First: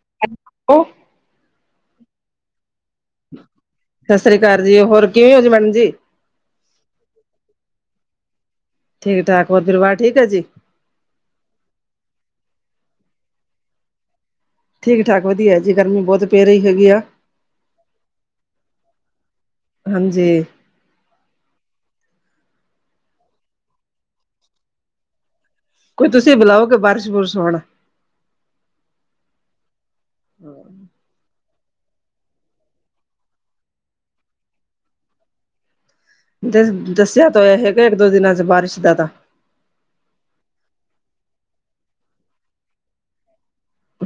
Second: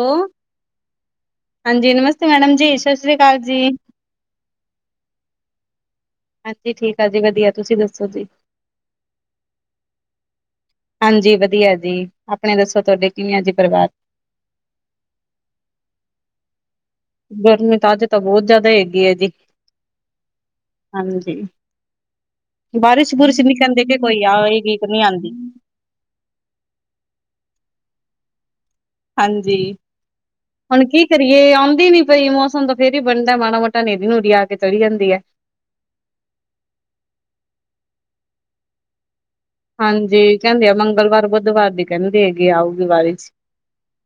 Hello ਉਹ ਹਾਂਜੀ, ਨਮਸਤੇ ਮੈਡਮ ਜੀ ਸਤਿ ਸ਼੍ਰੀ ਅਕਾਲ ਜੀ। ਸਤਿ ਸ਼੍ਹ ਅਕਾਲ ਜੀ ਹੋਰ ਕਿਵੇਂ ਹੋ ਜਾ ਮੈਡ ਜੀ ਹਾਂਜੀ, ਠੀਕ ਆ ਜੀ ਵਧੀਆ ਤੁਸੀਂ ਦੱਸੋ ਜੀ। ਠੀਕ ਠਾਕ ਹੋਰ ਪਰਿਵਾਰ ਠੀਕ ਹੈ ਜੀ? ਹਾਂਜੀ, ਵਧੀਆ ਜੀ ਆਪਣੇ ਦੱਸੋ ਤੁਹਾਡੇ ਕਿਵੇਂ ਜੀ ਪਰਿਵਾਰ? ਠੀਕ ਠਾਕ ਵਧੀਆ ਜੀ ਗਰਮੀ ਬਹੁਤ ਪੈ ਰਹੀ ਹੈਗੀ ਆ। ਗਰਮੀ ਤਾਂ ਅੱਜ ਤਾਂ ਬਹੁਤ ਜ਼ਿਆਦਾ ਹੈਗੀ ਹੈ ਜੀ। ਹਾਂਜੀ ਹਾਂਜੀ, ਬਾਰਿਸ਼ ਬੁਰਿਸ਼ ਨੀ ਕਹਿੰਦੇ ਕਿ ਕੋਈ ਆ ਗੀ ਨੀ ਆਉਂਦੀ ਕੋਈ ਤੁਸੀਂ ਬੁਲਾਓਗੇ ਬਾਰਿਸ਼ ਬੁਰਿਸ਼ ਹੋਣ, ਹਾਂਜੀ, ਹੁਣ ਕੀ ਕਰੀਏ ਆਉਂਦੀ ਨੀ ਪਈ ਮੌਸਮ ਤਾਂ ਫੇਰ ਹੀ ਬਣਦਾ ਮਾੜਾ ਮੋਟਾ ਹਨੇਰੀ ਨੂਰੀ ਆ ਕੇ ਚੱਲੀ ਜਾਂਦੀ ਹੈ। ਦਸਿਆ ਤਾ ਹੋਇਆ ਹੈਗਾ ਇੱਕ ਦੋ ਦਿਨਾਂ ਚ ਬਾਰਿਸ਼ ਦਾ ਤਾਂ, ਹਾਂਜੀ, ਕਹਿੰਦੇ ਆ ਮੰਗਲਵਾਰ ਬੁੱਧਵਾਰ ਦੀ ਕਹਿੰਦੀ ਹੈਗੀ ਆਊਗੀ ਬਾਰਿਸ਼।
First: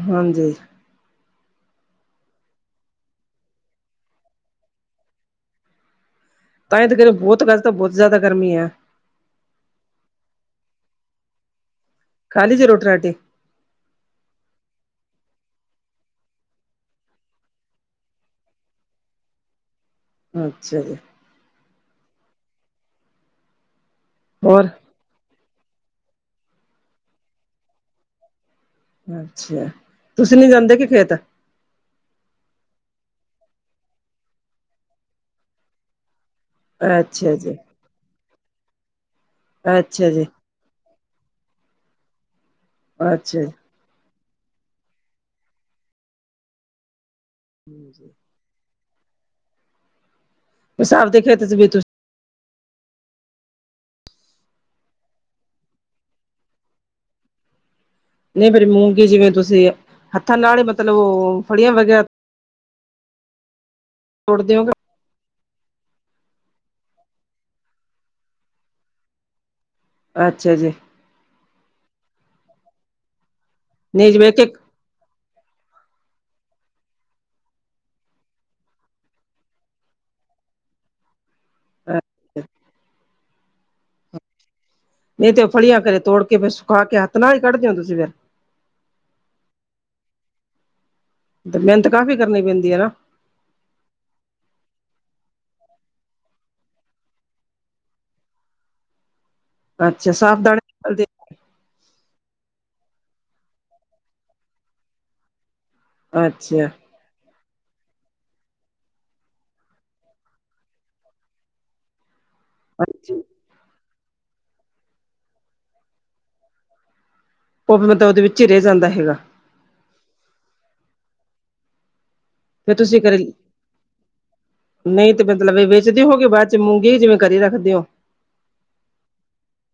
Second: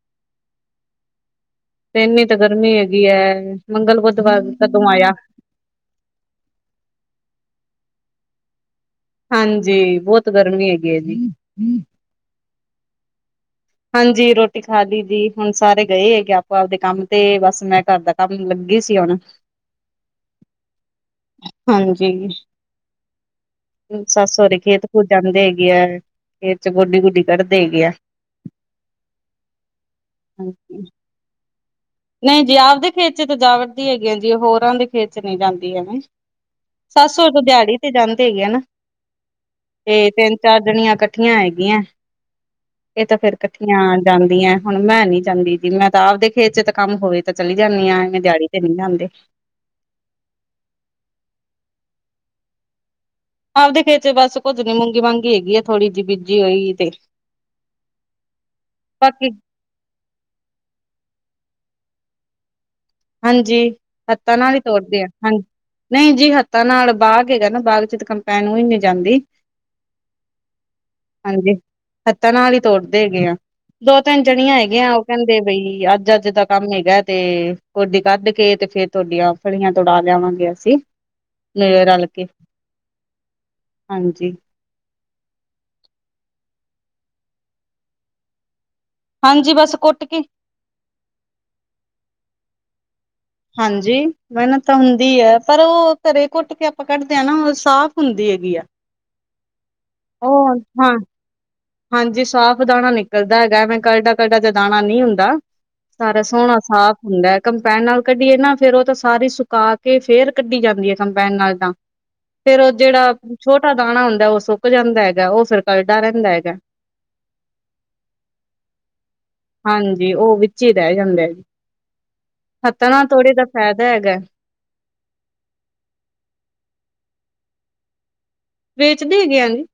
ਹਾਂਜੀ। ਤੇ ਇੰਨੀ ਤਾਂ ਗਰਮੀ ਹੈਗੀ ਹੈ ਮੰਗਲ ਬੁੱਧਵਾਰ ਕਦੋਂ ਆਇਆ। ਤਾਂ ਕਹਿ ਰਹਿਓ ਬਹੁਤ ਗੱਲ ਤਾਂ ਬਹੁਤ ਜ਼ਿਆਦਾ ਗਰਮੀ ਹੈ। ਹਾਂਜੀ, ਬਹੁਤ ਗਰਮੀ ਹੈਗੀ ਹੈ ਜੀ। ਖਾਲੀ ਜੀ ਰੋਟੀ ਰਾਟੀ, ਹਾਂਜੀ, ਰੋਟੀ ਖਾ ਲਈ ਜੀ ਹੁਣ ਸਾਰੇ ਗਏ ਹੈਗੇ ਆਪੋ ਆਪਦੇ ਕੰਮ ਤੇ ਬਸ ਮੈਂ ਘਰ ਦਾ ਕੰਮ ਲੱਗੀ ਸੀ ਹੁਣ, ਅੱਛਾ ਜੀ। ਹਾਂਜੀ, ਸੱਸ ਸੁਹਰੇ ਹੋਰ ਖੇਤ ਜਾਂਦੇ ਹੈਗੇ ਆ, ਖੇਤ ਚ ਗੋਡੀ ਗੋਡੀ ਕੱਢਦੇ ਹੈਗੇ ਆ। ਅੱਛਾ, ਤੁਸੀਂ ਨੀ ਜਾਂਦੇ ਕੀ ਖੇਤ? ਨਹੀਂ ਜੀ ਆਪਦੇ ਖੇਤ ਚ ਤਾਂ ਜਾਵਟਦੀ ਹੈਗੀ ਆ ਜੀ ਹੋਰਾ ਦੇ ਖੇਤ ਚ ਨਹੀਂ ਜਾਂਦੀ ਹੈ। ਸੱਸ ਅੱਛਾ ਸੁਹਰਾ ਜੀ ਦਿਹਾੜੀ ਤੇ ਜਾਂਦੇ ਹੈਗੇ ਨਾ, ਅੱਛਾ ਤੇ ਜੀ ਤਿੰਨ ਚਾਰ ਜਣੀਆਂ ਇਕੱਠੀਆਂ ਹੈਗੀਆਂ, ਇਹ ਤਾਂ ਫੇਰ ਅੱਛਾ ਜੀ ਇਕੱਠੀਆ ਜਾਂਦੀਆ ਹੁਣ ਮੈਂ ਨੀ ਜਾਂਦੀ ਜੀ, ਮੈਂ ਤਾਂ ਆਪਦੇ ਖੇਤ ਚ ਤਾਂ ਕੰਮ ਹੋਵੇ ਤਾਂ ਚਲੀ ਜਾਂਦੀ ਹਾ ਨਹੀ ਦਿਹਾੜੀ ਨਹੀਂ ਲਉਂਦੇ, ਬਸ ਆਪਦੇ ਖੇਤ ਚ ਵੀ ਤੁਸੀਂ ਆਪਦੇ ਖੇਤ ਚ ਬਸ ਕੁੱਝ ਨੀ ਮੂੰਗੀ ਵਾਂਗੀ ਹੈਗੀ ਆ ਥੋੜੀ ਜਿਹੀ ਬੀਜੀ ਹੋਈ ਤੇ, ਨਹੀਂ ਫੇਰ, ਮੂੰਗੀ ਜਿਵੇਂ ਬਾਕੀ ਤੁਸੀਂ ਹੱਥਾਂ ਨਾਲ ਹੀ ਮਤਲਬ ਉਹ ਫੜੀਆਂ ਵਗੈਰਾ ਹਾਂਜੀ, ਹੱਥਾਂ ਨਾਲ ਹੀ ਤੋੜਦੇ ਆ। ਹਾਂਜੀ, ਨਹੀਂ ਜੀ ਹੱਥਾਂ ਨਾਲ ਬਾਗ ਹੈਗਾ ਨਾ, ਬਾਗ ਚ ਤਾਂ ਕੰਪੈਨ ਉਈ ਨੀ ਜਾਂਦੀ। ਅੱਛਾ ਜੀ। ਹਾਂਜੀ, ਹੱਥਾਂ ਨਾਲ ਈ ਤੋੜਦੇ ਹੈਗੇ ਆ, ਦੋ ਨਹੀਂ ਤਿੰਨ ਜਿਵੇਂ ਇੱਕ ਜਣੀਆਂ ਇੱਕ ਹੈਗੀਆਂ। ਕਹਿੰਦੇ ਬਈ, ਅੱਜ-ਅੱਜ ਦਾ ਕੰਮ ਹੈਗਾ ਤੇ ਕੋਡੀ ਕੱਢ ਕੇ ਤੇ ਫੇਰ ਤੁਆਡੀਆਂ ਫਲੀਆਂ ਤੁੜਾ ਲਿਆਵਾਂਗੇ। ਅਸੀਂ ਲੇਆ ਰਲ ਕੇ ਹਾਂਜੀ। ਨਈ ਤੇ, ਓਹ ਫਲੀਆਂ ਫੇਰ ਤੋੜ ਕੇ ਫੇਰ ਸੁਕਾ ਕੇ ਹੱਥ ਨਾਲ ਹੀ ਕੱਢਦੇ ਓ ਤੁਸੀਂ ਫਿਰ ਹਾਂਜੀ ਬਸ ਕੁੱਟ ਕੇ ਤੇ ਮਿਹਨਤ ਕਾਫ਼ੀ ਕਰਨੀ ਪੈਂਦੀ ਹੈ ਨਾ ਹਾਂਜੀ ਮਿਹਨਤ ਤਾਂ ਹੁੰਦੀ ਹੈ ਪਰ, ਉਹ ਘਰੇ ਘੁੱਟ ਕੇ ਆਪਾਂ ਕੱਢਦੇ ਹਾਂ। ਨਾ ਉਹ ਸਾਫ਼ ਹੁੰਦੀ ਹੈਗੀ ਆ। ਅੱਛਾ, ਸਾਫ਼ ਉਹ ਦਾਣੇ ਹਾਂ ਨਿਕਲਦੇ। ਹਾਂਜੀ ਸਾਫ਼ ਦਾਣਾ ਨਿਕਲਦਾ ਹੈਗਾ। ਮੈਂ ਕਰਡਾ ਕਰਡਾ ਜਾਦਾਣਾ ਨਹੀਂ ਹੁੰਦਾ। ਸਾਰਾ ਸੋਹਣਾ ਅੱਛਾ ਸਾਫ਼ ਹੁੰਦਾ, ਕੰਪੈਣ ਨਾਲ ਕੱਢੀਏ ਨਾ, ਫੇਰ ਉਹ ਤਾਂ ਸਾਰੀ ਸੁਕਾ ਕੇ ਫੇਰ ਕੱਢੀ ਜਾਂਦੀ ਐ ਕੰਪੈਣ ਨਾਲ ਤਾਂ ਫੇਰ, ਉਹ ਜਿਹੜਾ ਛੋਟਾ ਦਾਣਾ ਹੁੰਦਾ, ਉਹ ਸੁੱਕ ਜਾਂਦਾ ਹੈਗਾ। ਉਹ ਫਿਰ ਕਰਡਾ ਰਹਿੰਦਾ ਹੈਗਾ। ਉਹ ਵੀ ਮਤਲਬ ਉਹਦੇ ਵਿੱਚ ਰਹਿ ਜਾਂਦਾ ਹੈਗਾ। ਹਾਂਜੀ, ਉਹ ਵਿੱਚ ਈ ਰਹਿ ਜਾਂਦਾ ਐ, ਫਿਰ ਹੱਥਾ ਤੁਸੀਂ ਨਾਲ ਘਰੇ ਥੋੜੀ ਦਾ ਫਾਇਦਾ ਹੈਗਾ। ਨਹੀਂ, ਤੇ ਮਤਲਬ, ਇਹ ਵ ਬਾਅਦ ਚ ਮੂੰਗੀ ਜਿਵੇਂ ਕਰੀ ਰੱਖਦੇ ਹੋ। ਵੇਚਦੇ ਹੈਗੇ, ਆਜੀ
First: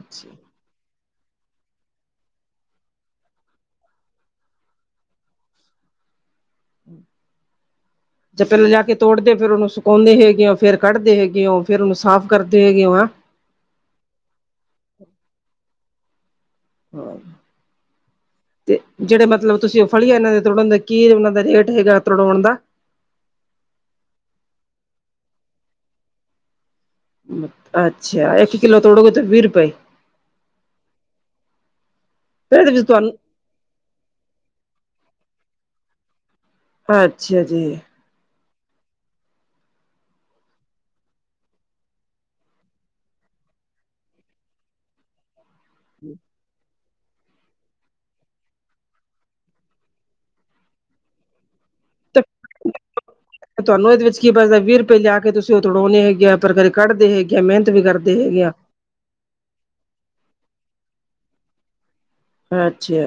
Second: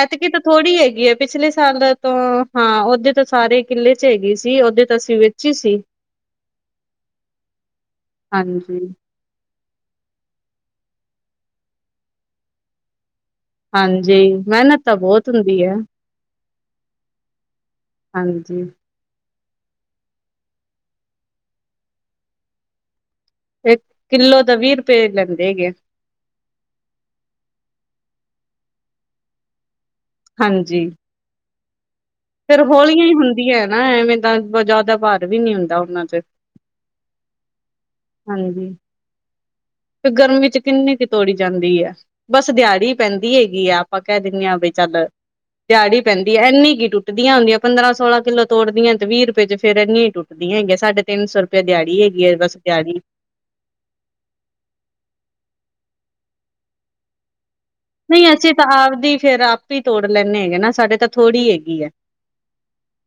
ਐਤਕੀ ਥੋੜ੍ਹੀ ਹੈਗੀ ਐ, ਪਿਛਲੇ ਸਾਲਾਂ ਤੋ ਹਾਂ ਉਹਦੇ ਤਾਂ ਸਾਰੇ ਕਿੱਲੇ ਚ ਹੈਗੀ ਸੀ। ਓਦੇ ਤਾਂ ਅਸੀਂ ਚੀ ਸੀ ਜ ਪਹਿਲਾਂ ਜਾ ਹਾਂਜੀ ਕੇ ਤੋੜਦੇ। ਫਿਰ ਉਹਨੂੰ ਸੁਕਾਉਂਦੇ ਹੈਗੇ ਓ, ਫਿਰ ਕੱਢਦੇ ਹੈਗੇ ਓ, ਫਿਰ ਉਹਨੂੰ ਸਾਫ਼ ਕਰਦੇ ਹੈਗੇ ਓ ਆ ਹਾਂਜੀ, ਮਿਹਨਤ ਤਾਂ ਬਹੁਤ ਹੁੰਦੀ ਹੈ। ਹਾਂ। ਹਾਂਜੀ। ਤੇ, ਜਿਹੜੇ ਮਤਲਬ ਤੁਸੀਂ ਉਹ ਫਲੀਆਂ ਇਹਨਾਂ ਦੇ ਤੋੜਨ ਦਾ ਕੀ ਉਹਨਾਂ ਦਾ ਰੇਟ ਹੈਗਾ ਤੋੜਾਉਣ ਦਾ ਇੱਕ ਕਿੱਲੋ ਦੇ ਵੀਹ ਰੁਪਏ ਲੈਂਦੇ ਹੈਗੇ। ਅੱਛਾ, ਇੱਕ ਕਿਲੋ ਤੋੜੋਗੇੋ ਤਾਂ ਵੀਹ ਰੁਪਏ ਹਾਂਜੀ। ਫਿਰ ਫੇਿਰ ਇਹਦੇ ਵਿੱਚ ਹੌਲੀਆਂ ਹੀ ਤੁਹਾਨੂੰ ਹੁੰਦੀਆਂ ਹੈ। ਨਾ ਐਵੇਂ ਤਾਂ ਜ਼ਿਆਦਾ ਭਾਰ ਵੀ ਨੀ ਹੁੰਦਾ, ਉਹਨਾਂ ਚ ਅੱਛਾ ਜੀ। ਹਾਂਜੀ। ਫੇਰ ਗਰਮੀ ਚ ਕਿੰਨੀ ਕੁ ਤੋੜੀ ਜਾਂਦੀ ਐ। ਬਸ ਦਿਹਾੜੀ ਪੈਂਦੀ ਹੈਗੀ ਆ, ਆਪਾਂ ਕਹਿ ਦਿੰਦੇ ਹਾਂ ਵੀ ਚੱਲ ਦਿਹਾੜੀ ਪੈਂਦੀ ਹੈ। ਇੰਨੀ ਕੀ ਟੁੱਟ ਟੁਟੱਦੀਆਂ ਹੁੰਦੀਆ ਪੰਦਰਾਂ ਸੋਲਾਂ ਕਿੱਲੋ ਤੋੜਦੀਆਂ ਤੇ ਵੀਹ ਰੁਪਏ ਚ ਫੇਰ ਐਨੀਆਂ ਹੀ ਟੁੱਟਦੀਆ ਗੀਆਂ ਸਾਢੇ ਤਿੰਨ ਸੌੁ ਰੁਪਏ ਦਿਹਾੜੀ ਤੇ ਹੈਗੀ ਆ, ਬਸ ਦਿਹਾੜੀ ਤੁਹਾਨੂੰ ਇਹਦੇ ਵਿੱਚ ਕੀ ਬੱਚਦਾ। ਵੀਹ ਰੁਪਏ ਲਿਆ ਕੇ ਤੁਸੀਂ ਉਹ ਤੜਾਉਣੇ ਹੈਗੇ ਆ ਪਰ ਘ ਕੱਢਦੇ ਹੈਗੇ ਆ, ਮਿਹਨਤ ਵੀ ਕਰਦੇ ਨਹੀਂ ਹੈਗੇ ਆ। ਅਸੀਂ ਤਾਂ ਆਪਦੀ ਫੇਰ ਆਪੇ ਈ ਤੋੜ ਲੈਂਣੇ ਹੈਗੇ ਨਾ, ਸਾਡੇ ਤਾਂ ਥੋੜ੍ਹੀ ਹੈਗੀ ਆ। ਅੱਛਾ।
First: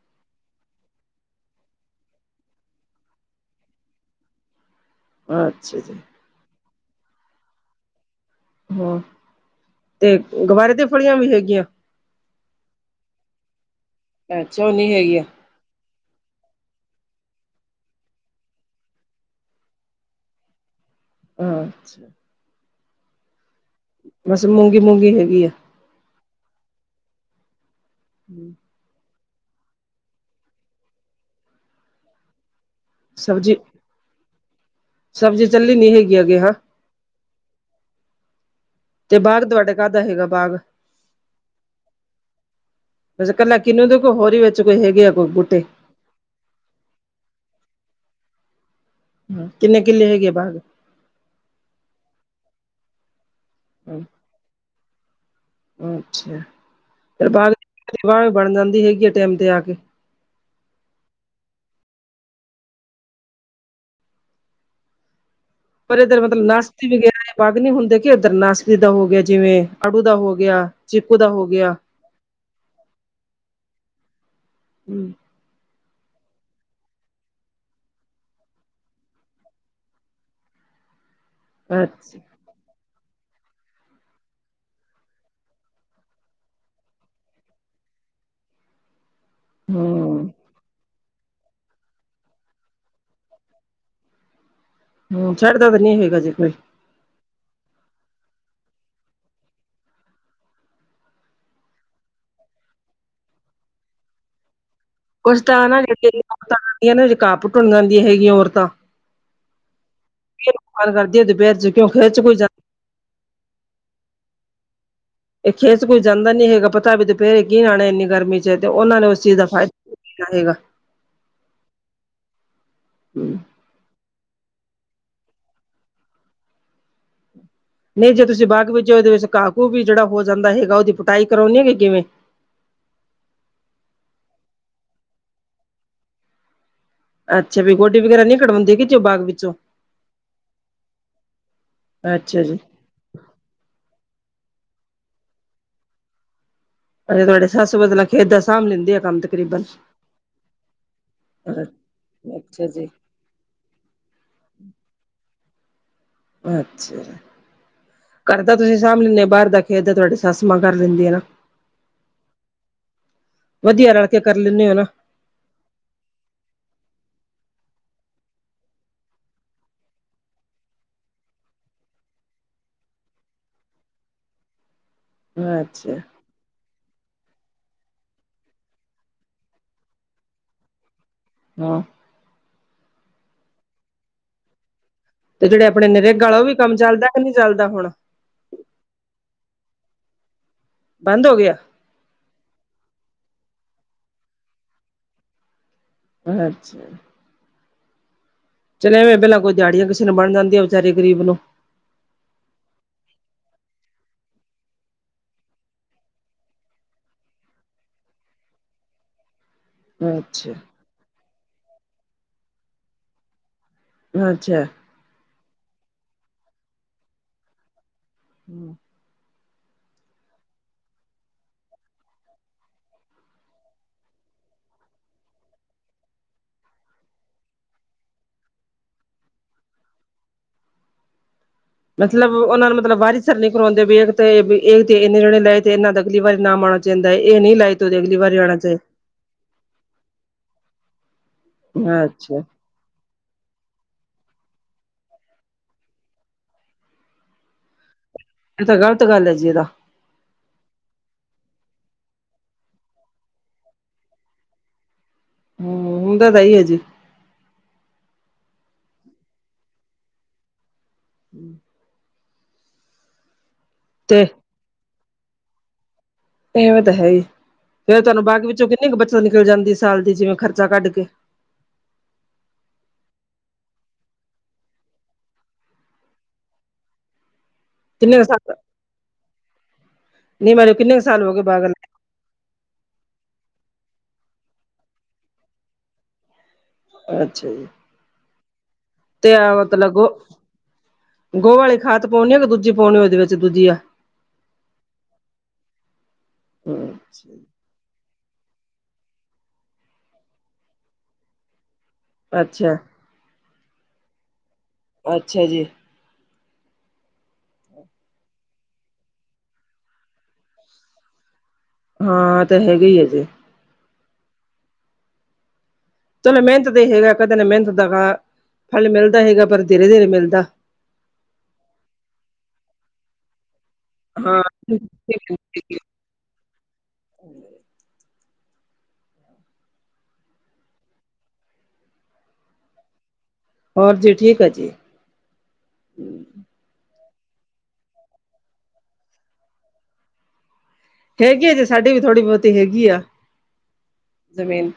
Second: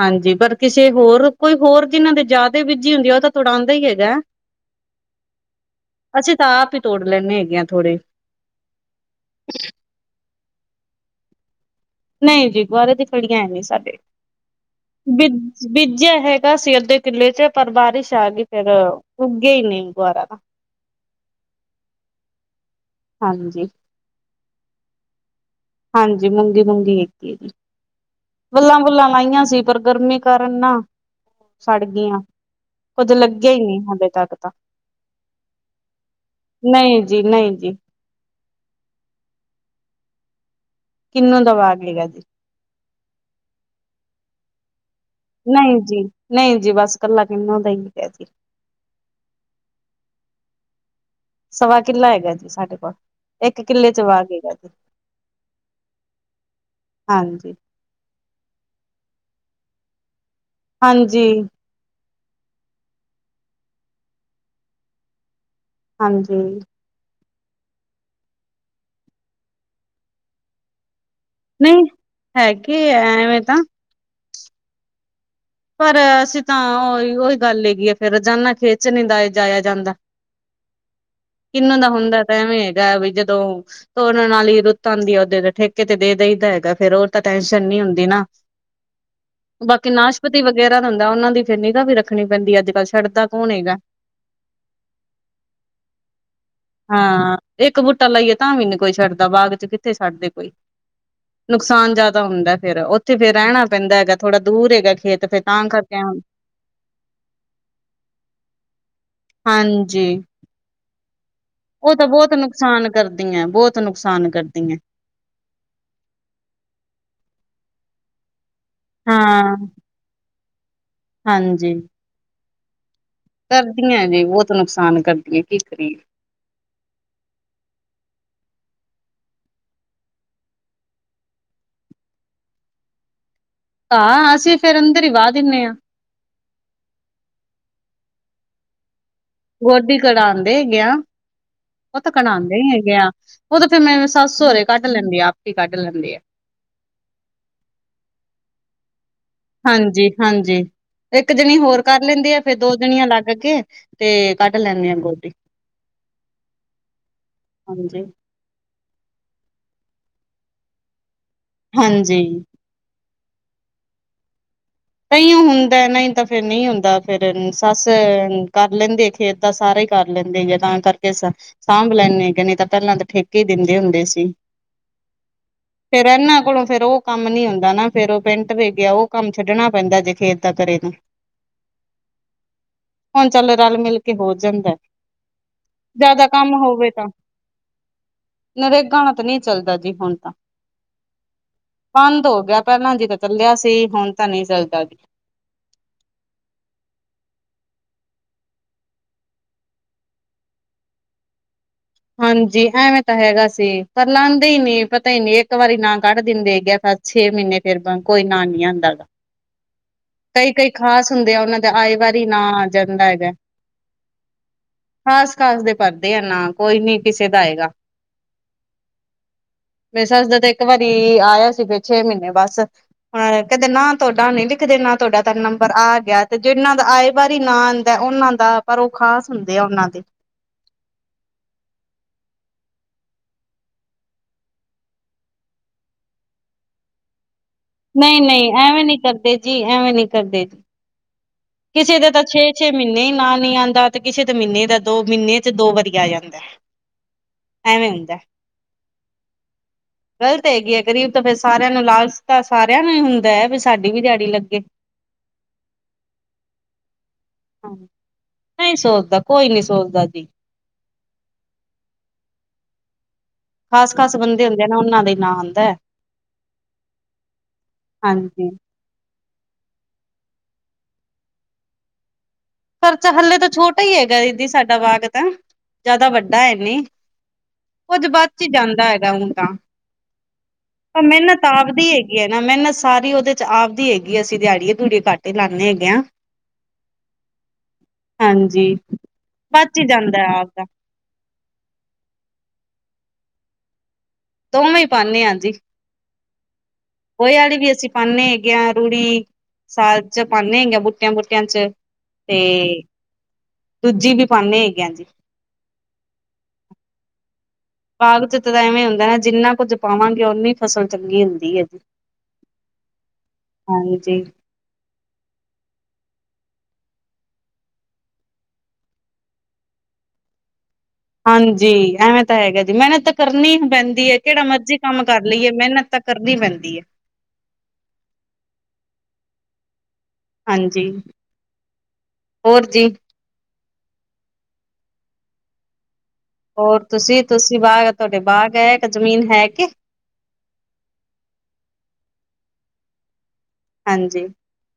ਹਾਂਜੀ, ਪਰ ਕਿਸੇ ਹੋਰ ਕੋਈ ਹੋਰ ਜਿਹਨਾਂ ਦੇ ਜ਼ਿਆਦਾ ਬੀਜੀ ਹੁੰਦੀ ਹੈ। ਉਹ ਤਾਂ ਤੜਾਉਂਦਾ ਹੀ ਹੈਗਾ। ਅੱਛਾ ਜੀ। ਅਸੀਂ ਤਾਂ ਆਪ ਹੀ ਤੋੜ ਲੈਂਣੇ ਹੈਗੇ, ਆ ਥੋੜੇ। ਹੂੰ। ਗਵਾਰੇ ਦੀਆ ਫਲੀਆਂ ਵੀ ਹੈਗੀਆਂ। ਨਹੀਂ ਜੀ, ਗੁਵਾਰੇ ਦੀ ਫਲੀਆ ਹੈ ਨੀ ਸਾਡੇ ਅੱਛਾ ਉਹ ਨਹੀਂ ਹੈਗੀਆਂ ਬੀਜਿਆ ਹੈਗਾ ਸੀ, ਅੱਧੇ ਕਿੱਲੇ ਚ, ਪਰ ਬਾਰਿਸ਼ ਆ ਗਈ ਫੇਿਰ, ਉੱਗਿਆ ਹੀ ਨਹੀਂ ਦੁਬਾਰਾ ਅੱਛਾ। ਹਾਂਜੀ ਬਸ, ਮੂੰਗੀ- ਮੂੰਗੀ ਹੈਗੀ ਆ। ਹਾਂਜੀ, ਮੂੰਗੀ- ਮੂੰਗੀ ਹੈਗੀ ਹੈ ਜੀ। ਹਮ [inaudible] ਬੱਲਾਂ, ਬੁੱਲਾਂ ਲਾਈਆਂ ਸੀ ਪਰ ਗਰਮੀ ਕਾਰਨ ਨਾ, ਸੜ ਗਈਆਂ ਕੁੱਝ ਲੱਗਿਆ ਸਬਜ਼ੀ ਹੀ ਨਹੀਂ, ਹਜੇ ਤੱਕ ਤਾਂ ਸਬਜ਼ੀ ਚੱਲੀ ਨੀ ਹੈਗੀ ਅੱਗੇ ਹਾਂ ਨਹੀਂ ਜੀ ਨਹੀਂ ਜੀ, ਤੇ ਬਾਗ, ਤੁਹਾਡੇ ਘਰ ਦਾ ਹੈਗਾ ਬਾਗ। ਕਿੰਨੂੰ ਦਾ ਬਾਗ ਹੈਗਾ। ਕੱਲਾ ਕਿਨੂੰ ਦੇ, ਕੋੋ ਹੋਰੀ ਵਿੱਚ ਕੋਈ ਹੈਗੇ ਆ ਕੋਈ ਬੂਟੇ ਨਹੀਂ ਜੀ ਨਹੀਂ ਜੀ ਬਸ, ਇਕੱਲਾ ਕਿੰਨਾ ਦਾ ਹੀ ਹੈਗਾ ਜੀ। ਹ, ਕਿੰਨੇ, ਕਿੱਲੇ ਹੈਗੇ ਆ ਬਾਗ? ਸਵਾ ਕਿੱਲਾ ਹੈਗਾ ਜੀ, ਸਾਡੇ ਕੋਲ ਇੱਕ ਕਿੱਲੇ ਚ ਬਾਗ਼ ਹੈਗਾ ਜੀ। ਅੱਛਾ ਫ਼ਿਰ, ਬਾਦੀ ਹਾਂਜੀ ਗ ਸਵਾ ਵੀ ਬਣ ਜਾਂਦੀ ਹੈਗੀ, ਕਿਸੇ ਟਾਈਮ ਤੇ, ਆ ਕੇ ਹਾਂਜੀ। ਪਰ ਇਧਰ, ਹਾਂਜੀ ਮਤਲਬ ਨਾਸ਼ ਵਗੈਰਾ, ਬਾਗ ਨੀ ਹੁੰਦੇ ਕਿ, ਓਧਰ ਨਾਸਤੀ ਦਾ ਹੋ ਗਿਆ, ਜਿਵੇਂ, ਅੜੂ ਦਾ ਹੋ ਗਿਆ। ਚਿੱਕੂ, ਦਾ ਹੋ ਗਿਆ। ਹੈ ਕਿ, ਆ ਐਵੇਂ ਨਾ, ਹਮ, ਪਰ ਅਸੀਂ ਤਾਂ, ਉਹੀ -ਉਹੀ ਗੱਲ ਹੈਗੀ ਆ, ਫਿਰ ਰੋਜ਼ਾਨਾ ਖੇਤ ਚ ਨਹੀਂ ਜਾਇਆ, ਜਾਂਦਾ। ਕਿਨਾ ਦਾ ਅੱਛਾ ਹੁੰਦਾ ਤਾਂ ਐਵੇਂ ਹੈਗਾ, ਬ ਜਦੋਂ ਉਹਨਾਂ ਨਾਲ ਹੀ, ਰੁੱਤ ਆਉਂਦੀ ਹੈ ਓਦੇ ਠੇਕੇ ਤੇ ਦੇ ਦਈਦਾ ਹੈਗਾ, ਫੇਰ ਉਹ ਤਾਂ ਟੈਨਸ਼ਨ ਨਹੀਂ ਹੁੰਦੀ ਨਾ, ਬਾਕੀ, ਹੂੰ ਨਾਸ਼ਪਤੀ ਵਗੈਰਾ ਹੁੰਦਾ, ਉਹਨਾਂ ਦੀ ਫਿਰ ਨਿਗਾਹ ਵੀ ਰੱਖਣੀ ਪੈਂਦੀ, ਅੱਜ -ਕੱਲ ਛੱਡਦਾ ਕੌਣ ਹੈਗਾ। ਹੋਰ ਛੱਡਦਾ ਤਾਂ ਨੀ ਹੈਗਾ ਜੇ ਕੋਈ ਹਾਂ, ਇੱਕ ਬੂਟਾ ਲਾਈਏ ਤਾਂ ਵੀ ਨਈ, ਕੋਈ ਛੱਡਦਾ ਬਾਗ ਚ ਕਿੱਥੇ ਛੱਡਦੇ ਕੋਈ ਨੁਕਸਾਨ, ਜ਼ਿਆਦਾ ਹੁੰਦਾ ਫੇਰ ਉੱਥੇ ਫੇਰ ਰਹਿਣਾ ਪੈਂਦਾ ਹੈਗਾ, ਥੋੜਾ ਦੂਰ ਹੈਗਾ ਖੇਤ। ਕੁਛ ਫੇਰ ਤਾਂ ਨਾ ਕਰਕੇ ਜਿਹੜੀਆਂ, ਔਰਤਾਂ ਆਉਦੀਆਂ, ਰੁਕਾਵਟ ਹੋ ਜਾਂਦੀ ਹੈਗੀ ਔਰਤਾਂ ਹਾਂਜੀ ਕੀ ਕਮਾਲ, ਕਰਦੀ ਦੁਪਹਿਰ ਚ ਕਿਉਂ ਉਹ ਤਾਂ ਖੇਤ ਚ, ਬਹੁਤ ਕੋਈ ਜਾ ਨੁਕਸਾਨ ਕਰਦੀਆਂ, ਬਹੁਤ ਨੁਕਸਾਨ ਕਰਦੀਆਂ। ਇਹ ਖੇਤ ਚ ਕੋਈ ਜਾਂਦਾ ਨੀ ਹੈਗਾ, ਪਤਾ ਵੀ ਦੁਪਹਰੇ ਕੀ, ਨੇ ਆਣਾ ਇੰਨੀ ਗਰਮੀ ਚ ਤੇ, ਉਹਨਾ ਨੇ ਉਸ ਚੀਜ਼ ਦਾ ਹਾਂ। ਫਾਇਦਾ ਕਿੰਨਾ ਰਹੇਗਾ, ਹਾਂਜੀ ਹਮ ਕਰਦੀਆਂ ਜੀ, ਬਹੁਤ ਨੁਕਸਾਨ ਕਰਦੀ ਹੈ ਕੀ ਕਰੀਏ। ਨਹੀਂ ਜੇ ਤੁਸੀਂ, ਬਾਗ ਉਹਦੇ ਵਿੱਚ ਘਾਹ ਘੂਹ ਵੀ ਜਿਹੜਾ ਹੋ ਜਾਂਦਾ ਹੈਗਾ, ਉਹਦੀ ਕਟਾਈ ਕਰਾਉਂਦੇ ਹੈਗੇ ਓ ਕਿਵੇਂ? ਘਾਹ, ਅਸੀਂ ਫੇਰ ਅੰਦਰ ਹੀ ਵਾਹ ਦਿੰਦੇ ਹਾਂ। ਅੱਛਾ, ਵੀ ਗੋਡੀ ਵਗੈਰਾ ਨਈ ਕਰਵਾਉਂਦੀ ਕਿ, ਜੋ ਬਾਗ ਵਿੱਚ, ਗੋਡੀ, ਕਰਾਉਂਦੇ ਹੈਗੇ ਆ, ਉਹ ਤਾਂ ਅੱਛਾ ਜੀ ਕਰਾਉਂਦੇ ਹੈਗੇ ਆ। ਉਹ ਫਿਰ, ਮੈਂ ਸੱਸ ਸੌਹਰੇ ਕੱਢ ਲੈਂਦੇ ਆ, ਆਪ ਹੀ ਕੱਢ ਲੈਂਦੇ ਆ ਅੇ ਤੁਹਾਡੇ ਸੱਸ ਮਤਲਬ ਖੇਤ ਦਾ ਸਾਂਭ ਲੈਂਦੀ ਆ ਕੰਮ ਤੇ ਹਾਂਜੀ- ਹਾਂਜੀ ਇੱਕ ਜਣੀ ਹੋਰ ਕਰ ਲੈਂਦੀ ਆ, ਫੇਰ ਅੱਛਾ ਦੋ ਜੀ ਜਣੀਆਂ ਲੱਗ ਕੇ ਤੇ, ਕੱਢ ਲੈਂਦੇ ਹਾਂ ਗੋਡੀ। ਅੱਛਾ। ਹਾਂਜੀ ਘਰ ਦਾ ਤੁਸੀਂ ਸਾਂਭ ਲੈਂਦੇ ਹੋ, ਬਾਹਰ ਦਾ ਖੇਤ ਦਾ ਤੁਹਾਡੇ ਸੱਸ ਮਾਂ ਕਰ ਲੈਂਦੀ ਆਂ ਨਾ। ਹਾਂਜੀ। ਵਧੀਆ, ਰਲ ਕੇ ਕਰ ਲੈਂਣੇ ਹੈ ਆਂ ਐਈ ਔ ਹੁੰਦਾ, ਨਹੀਂ ਤਾਂ ਫਿਰ ਨਹੀਂ ਹੁੰਦਾ ਫੇਰ ਸੱਸ ਕਰ ਲੈਂਦੀ। ਖੇਤ ਦਾ ਸਾਰੇ ਹੀ ਕਰ ਲੈਂਦੇ ਆ ਤਾਂ ਕਰਕੇ ਸਾਂਭ ਲੈਂਦੇ ਨਹੀਂ ਤਾਂ ਪਹਿਲਾਂ ਤਾਂ ਠੇਕੇ ਹੀ ਦਿੰਦੇ ਹੁੰਦੇ ਸੀ। ਅੱਛਾ ਫੇਰ ਇਹਨਾਂ ਕੋਲੋਂ ਫੇਰ ਉਹ ਕੰਮ ਨੀ ਹੁੰਦਾ ਨਾ ਫੇਰ ਉਹ ਪਿੰਟ ਵੇ ਗਿਆ, ਉਹ ਕੰਮ ਛੱਡਣਾ ਪੈਂਦਾ ਜੇ ਖੇਤ ਦਾ ਕਰੇ ਤਾਂ। ਹੂੰ, ਹੁਣ ਚੱਲ ਰਲ ਮਿਲ ਕੇ ਹੋ ਜਾਂਦਾ। ਤੇ ਜਿਹੜੇ ਆਪਣੇ ਨਿਰੇਗਾ ਜਿਆਦਾ ਵਾਲਾ ਉਹ ਵੀ ਕੰਮ ਹੋਵੇ ਚੱਲਦਾ, ਤਾਂ ਕਿ ਨਹੀਂ ਚੱਲਦਾ ਹੁਣ ਨਰੇਗਾ ਆਲਾ ਤਾਂ ਨਹੀਂ ਚੱਲਦਾ ਜੀ ਹੁਣ ਬੰਦ ਹੋ ਗਿਆ। ਬੰਦ ਹੋ ਗਿਆ, ਪਹਿਲਾਂ ਜੀ ਤਾਂ ਚੱਲਿਆ ਸੀ ਹੁਣ ਤਾਂ ਨਹੀਂ ਚੱਲਦਾ ਜੀ। ਅੱਛਾ, ਚਲੇ ਐਵੇਂ ਪਹਿਲ ਕੋਈ ਦਿਹਾੜੀਆਂ ਕਿਸੇ ਨੂੰ ਬਣ ਜਾਂਦੀਆਂ ਵਿਚਾਰੇ ਗਰੀਬ ਨੂੰ ਹਾਂਜੀ ਐਵੇਂ ਤਾਂ ਹੈਗਾ ਸੀ, ਪਰ ਲਾਦੇ ਹੀ ਨੀ ਪਤਾ ਹੀ ਨੀ ਇੱਕ ਵਾਰੀ ਨਾ ਕੱਢ ਦਿੰਦੇ ਹੈਗੇ। ਛੇ ਮਹੀਨੇ ਫੇਰ ਬੰਦ ਕੋਈ ਨਾਂ ਨੀ ਆਦਾ। [unintelligible] ਅੱਛਾ ਕਈ-ਕਈ ਖ਼ਾਸ ਹੁੰਦੇ ਆ, ਉਹਨਾਂ ਦਾ ਆਏ ਵਾਰੀ ਨਾਂ ਆ ਜਾਂਦਾ ਹੈਗਾ। ਅੱਛਾ, ਖਾਸ-ਖਾਸ ਦੇ ਭਰ ਦੇ ਆ ਨਾਂ ਕੋਈ ਨੀ ਕਿਸੇ ਦਾ ਹੈਗਾ। [unintelligible] ਮੇਰੀ ਸੱਸ ਦਾ ਤਾਂ ਇੱਕ ਵਾਰੀ ਆਇਆ ਸੀ, ਫੇਰ ਛੇ ਮਹੀਨੇ ਬਸ ਕਹਿੰਦੇ ਨਾ ਤੁਹਾਡਾ ਨੀ ਲਿਖਦੇ ਨਾਂ ਤੁਹਾਡਾ ਤਾਂ ਨੰਬਰ ਆ ਗਿਆ, ਤੇ ਜਿਹਨਾਂ ਦਾ ਆਏ ਵਾਰੀ ਨਾਂ ਆਦਾ ਉਹਨਾਂ ਆ ਪਰ ਉਹ ਖਾਸ ਹੁੰਦੇ ਆ ਉਹਨਾਂ ਦੇ, ਮਤਲਬ ਉਹਨਾਂ ਨੂੰ ਮਤਲਬ ਵਾਰੀ ਸਰ ਨੀ ਕਰਵਾਦੇ ਵੀ ਇੱਕ ਤੇ ਇੱਕ ਤੇ ਇੰਨੇ ਜਣੇ ਲਏ ਤੇ ਇਹਨਾਂ ਦਾ ਅਗਲੀ ਵਾਰੀ ਨਾਮ ਆਣਾ, ਜਾਂਦਾ ਇਹ ਨਹੀਂ ਲਾਈ, ਨਹੀ-ਨਹੀ, ਐਵੇਂ ਨੀ ਕਰਦੇ ਜੀ ਐਵੇਂ ਨਹੀ ਕਰਦੇ ਜੀ। ਕਿਸੇ ਚਾਹੀਦਾ ਦੇ ਤਾਂ ਅੱਛਾ ਛੇ ਮਹੀਨੇ ਹੀ ਨਾਂ ਨਹੀਂ ਆਦਾ ਤੇ ਕਿਸੇ ਦਾ ਮਹੀਨੇ ਦਾ ਦੋ ਮਹੀਨੇ ਚ ਦੋ ਵਾਰੀ ਆ ਜਾਂਦਾ। ਐਵੇਂ ਹੁੰਦਾ। ਇਹ ਤਾਂ ਗਲਤ ਗੱਲ ਹੈ ਜੀ ਇਹ ਤਾਂ ਗ਼ਲਤ ਹੈਗੀ ਹੈ, ਗਰੀਬ ਤਾਂ ਫੇਰ ਸਾਰਿਆਂ ਨੂੰ ਲਾਲਚ ਤਾਂ ਸਾਰਿਆਂ ਨੂੰ ਹੀ ਹੁੰਦਾ ਹੈ, ਵੀ ਸਾਡੀ ਵੀ ਦਿਹਾੜੀ ਲੱਗੇ। ਹੁੰਦਾ ਤੇ ਹੈ ਹੀ ਐ ਜੀ। ਹਾਂ ਨਹੀਂ ਸੋਚਦਾ ਕੋਈ ਨੀ ਸੋਚਦਾ ਜੀ। [unintelligible] ਖਾਸ-ਖਾਸ ਤੇ ਬੰਦੇ ਹੁੰਦੇ ਆ, ਨਾ ਉਹਨਾਂ ਦਾ ਹੀ ਨਾਂ ਆਦਾ। ਇਵੇਂ ਤਾਂ ਹੈ ਹੀ, ਫੇਰ ਤੁਹਾਨੂੰ ਬਾਗ ਹਾਂਜੀ। ਵਿੱਚੋਂ ਕਿੰਨੀ ਕੁ ਬੱਚਤ ਨਿਕਲ ਜਾਂਦੀ ਸਾਲ ਦੀ ਜਿਵੇਂ ਖਰਚਾ ਕੱਢ ਕੇ ਖਰਚਾ ਹਲੇੇ ਤਾਂ ਛੋਟਾ ਹੀ ਹੈਗਾ, ਦੀਦੀ ਸਾਡਾ ਬਾਗ ਤਾਂ ਜ਼ਿਆਦਾ ਵੱਡਾ ਨੀ। ਕੁੱਝ ਕਿੰਨੇ ਕੁ ਬੱਚ ਹੀ ਸਾਲ ਜਾਂਦਾ ਹੈਗਾ, ਹੁਣ ਤਾਂ ਨਹੀਂ ਮੇਰੇ ਕਿੰਨੇ ਕੁ ਪਰ ਸਾਲ ਹੋ ਗਏ ਮਿਹਨਤ ਬਾਗ ਆਪ ਦੀ ਹੈਗੀ। ਓਹੀ ਨਾ ਮਿਹਨਤ ਸਾਰੀ ਉਹਦੇ ਚ ਆਪਦੀ ਹੈਗੀ ਐ, ਅਸੀਂ ਦਿਹਾੜੀਏ-ਦਿਹਓੜੀਏ ਕੱਟ ਹੀ ਲਾਉਦੇ ਹੈਗੇ ਆ। ਅੱਛਾ ਜੀ, ਹਾਂਜੀ, ਤੇ ਆ ਬਚ ਹੀ ਮਤਲਬ ਗੋ ਜਾਂਦਾ ਆਪਦਾ ਗੋਹ ਆਲੀ ਖਾਦ ਪਾਉਨੀ ਆ ਕਿ ਦੂਜੀ ਪਾਉਨੀ ਇਹਦੇ ਵਿੱਚ ਦੂਜੀ ਆ। ਦੋਵੇਂ ਹੀ ਪਾਨੇ ਆ, ਜੀ ਗੋਏ ਆਲੀ ਵੀ ਅਸੀਂ ਪਾਨੇ ਹੈਗੇ ਆ, ਰੂੜੀ ਸਾਜ ਪਾਉੇ ਹੈਗੇ ਆ ਬੂਟਿਆਂ ਬੂਟਿਆਂ ਚ ਅੱਛਾ ਤੇ ਦੂਜੀ ਵੀ ਪਾਨੇ ਹੈਗੇ ਆ। ਜੀ ਅੱਛਾ ਜੀ, ਬਾਗ ਚਤ ਤਾਂ ਐਵੇਂ ਹੁੰਦਾ ਨਾ ਜਿੰਨਾ ਕੁੱਝ ਪਾਵਾਂਗੇ ਉਨੀ ਫਸਲ ਚੰਗੀ ਹੁੰਦੀ ਹੈ ਜੀ। ਹਾਂ ਇਹ ਤੇ ਹੈਗੇ ਹੀ ਆ ਜੀ। ਹਾਂਜੀ, ਚਲੋ ਮਿਹਨਤ ਦਾ ਹੀ ਹੈਗਾ, ਕਦੇ ਨਾ ਮਿਹਨਤ ਦਾ ਫਲ ਮਿਲਦਾ ਹੈਗਾ ਪਰ ਧੀਰੇ-ਧੀਰੇ ਮਿਲਦਾ। ਹਾਂਜੀ ਐਵੇਂ ਤਾਂ ਹੈਗਾ ਜੀ ਮੈਹਨਤ ਤਾਂ ਕਰਨੀ ਈ ਪੈਂਦੀ ਐ, ਹਾਂ ਕੈੜਾ ਮਰਜੀ ਕਾੰਮ ਕਾਰ ਲਈਏ, ਮੈਹਨਤ ਤਾਂ ਕਰਨੀ ਪੈਂਦੀ ਐ। ਹਾਂਜੀ, ਹੋਰ ਜੀ? ਹੋਰ ਜੀ, ਠੀਕ ਹੋ ਜੀ? ਹੋਰ ਤੂਸੀ, ਤੂਸੀ ਬਾਗ, ਤੂਆਡੇ ਬਾਗ ਐ, ਜ਼ਮੀਨ ਹੈ ਕੇ? ਹੈਗੀ ਆ ਜੀ ਸਾਡੀ ਵੀ ਥੋੜੀ ਬੋਤੀ ਹੈਗੀ ਆ। ਹਾਂਜੀ। ਜਮੀਨ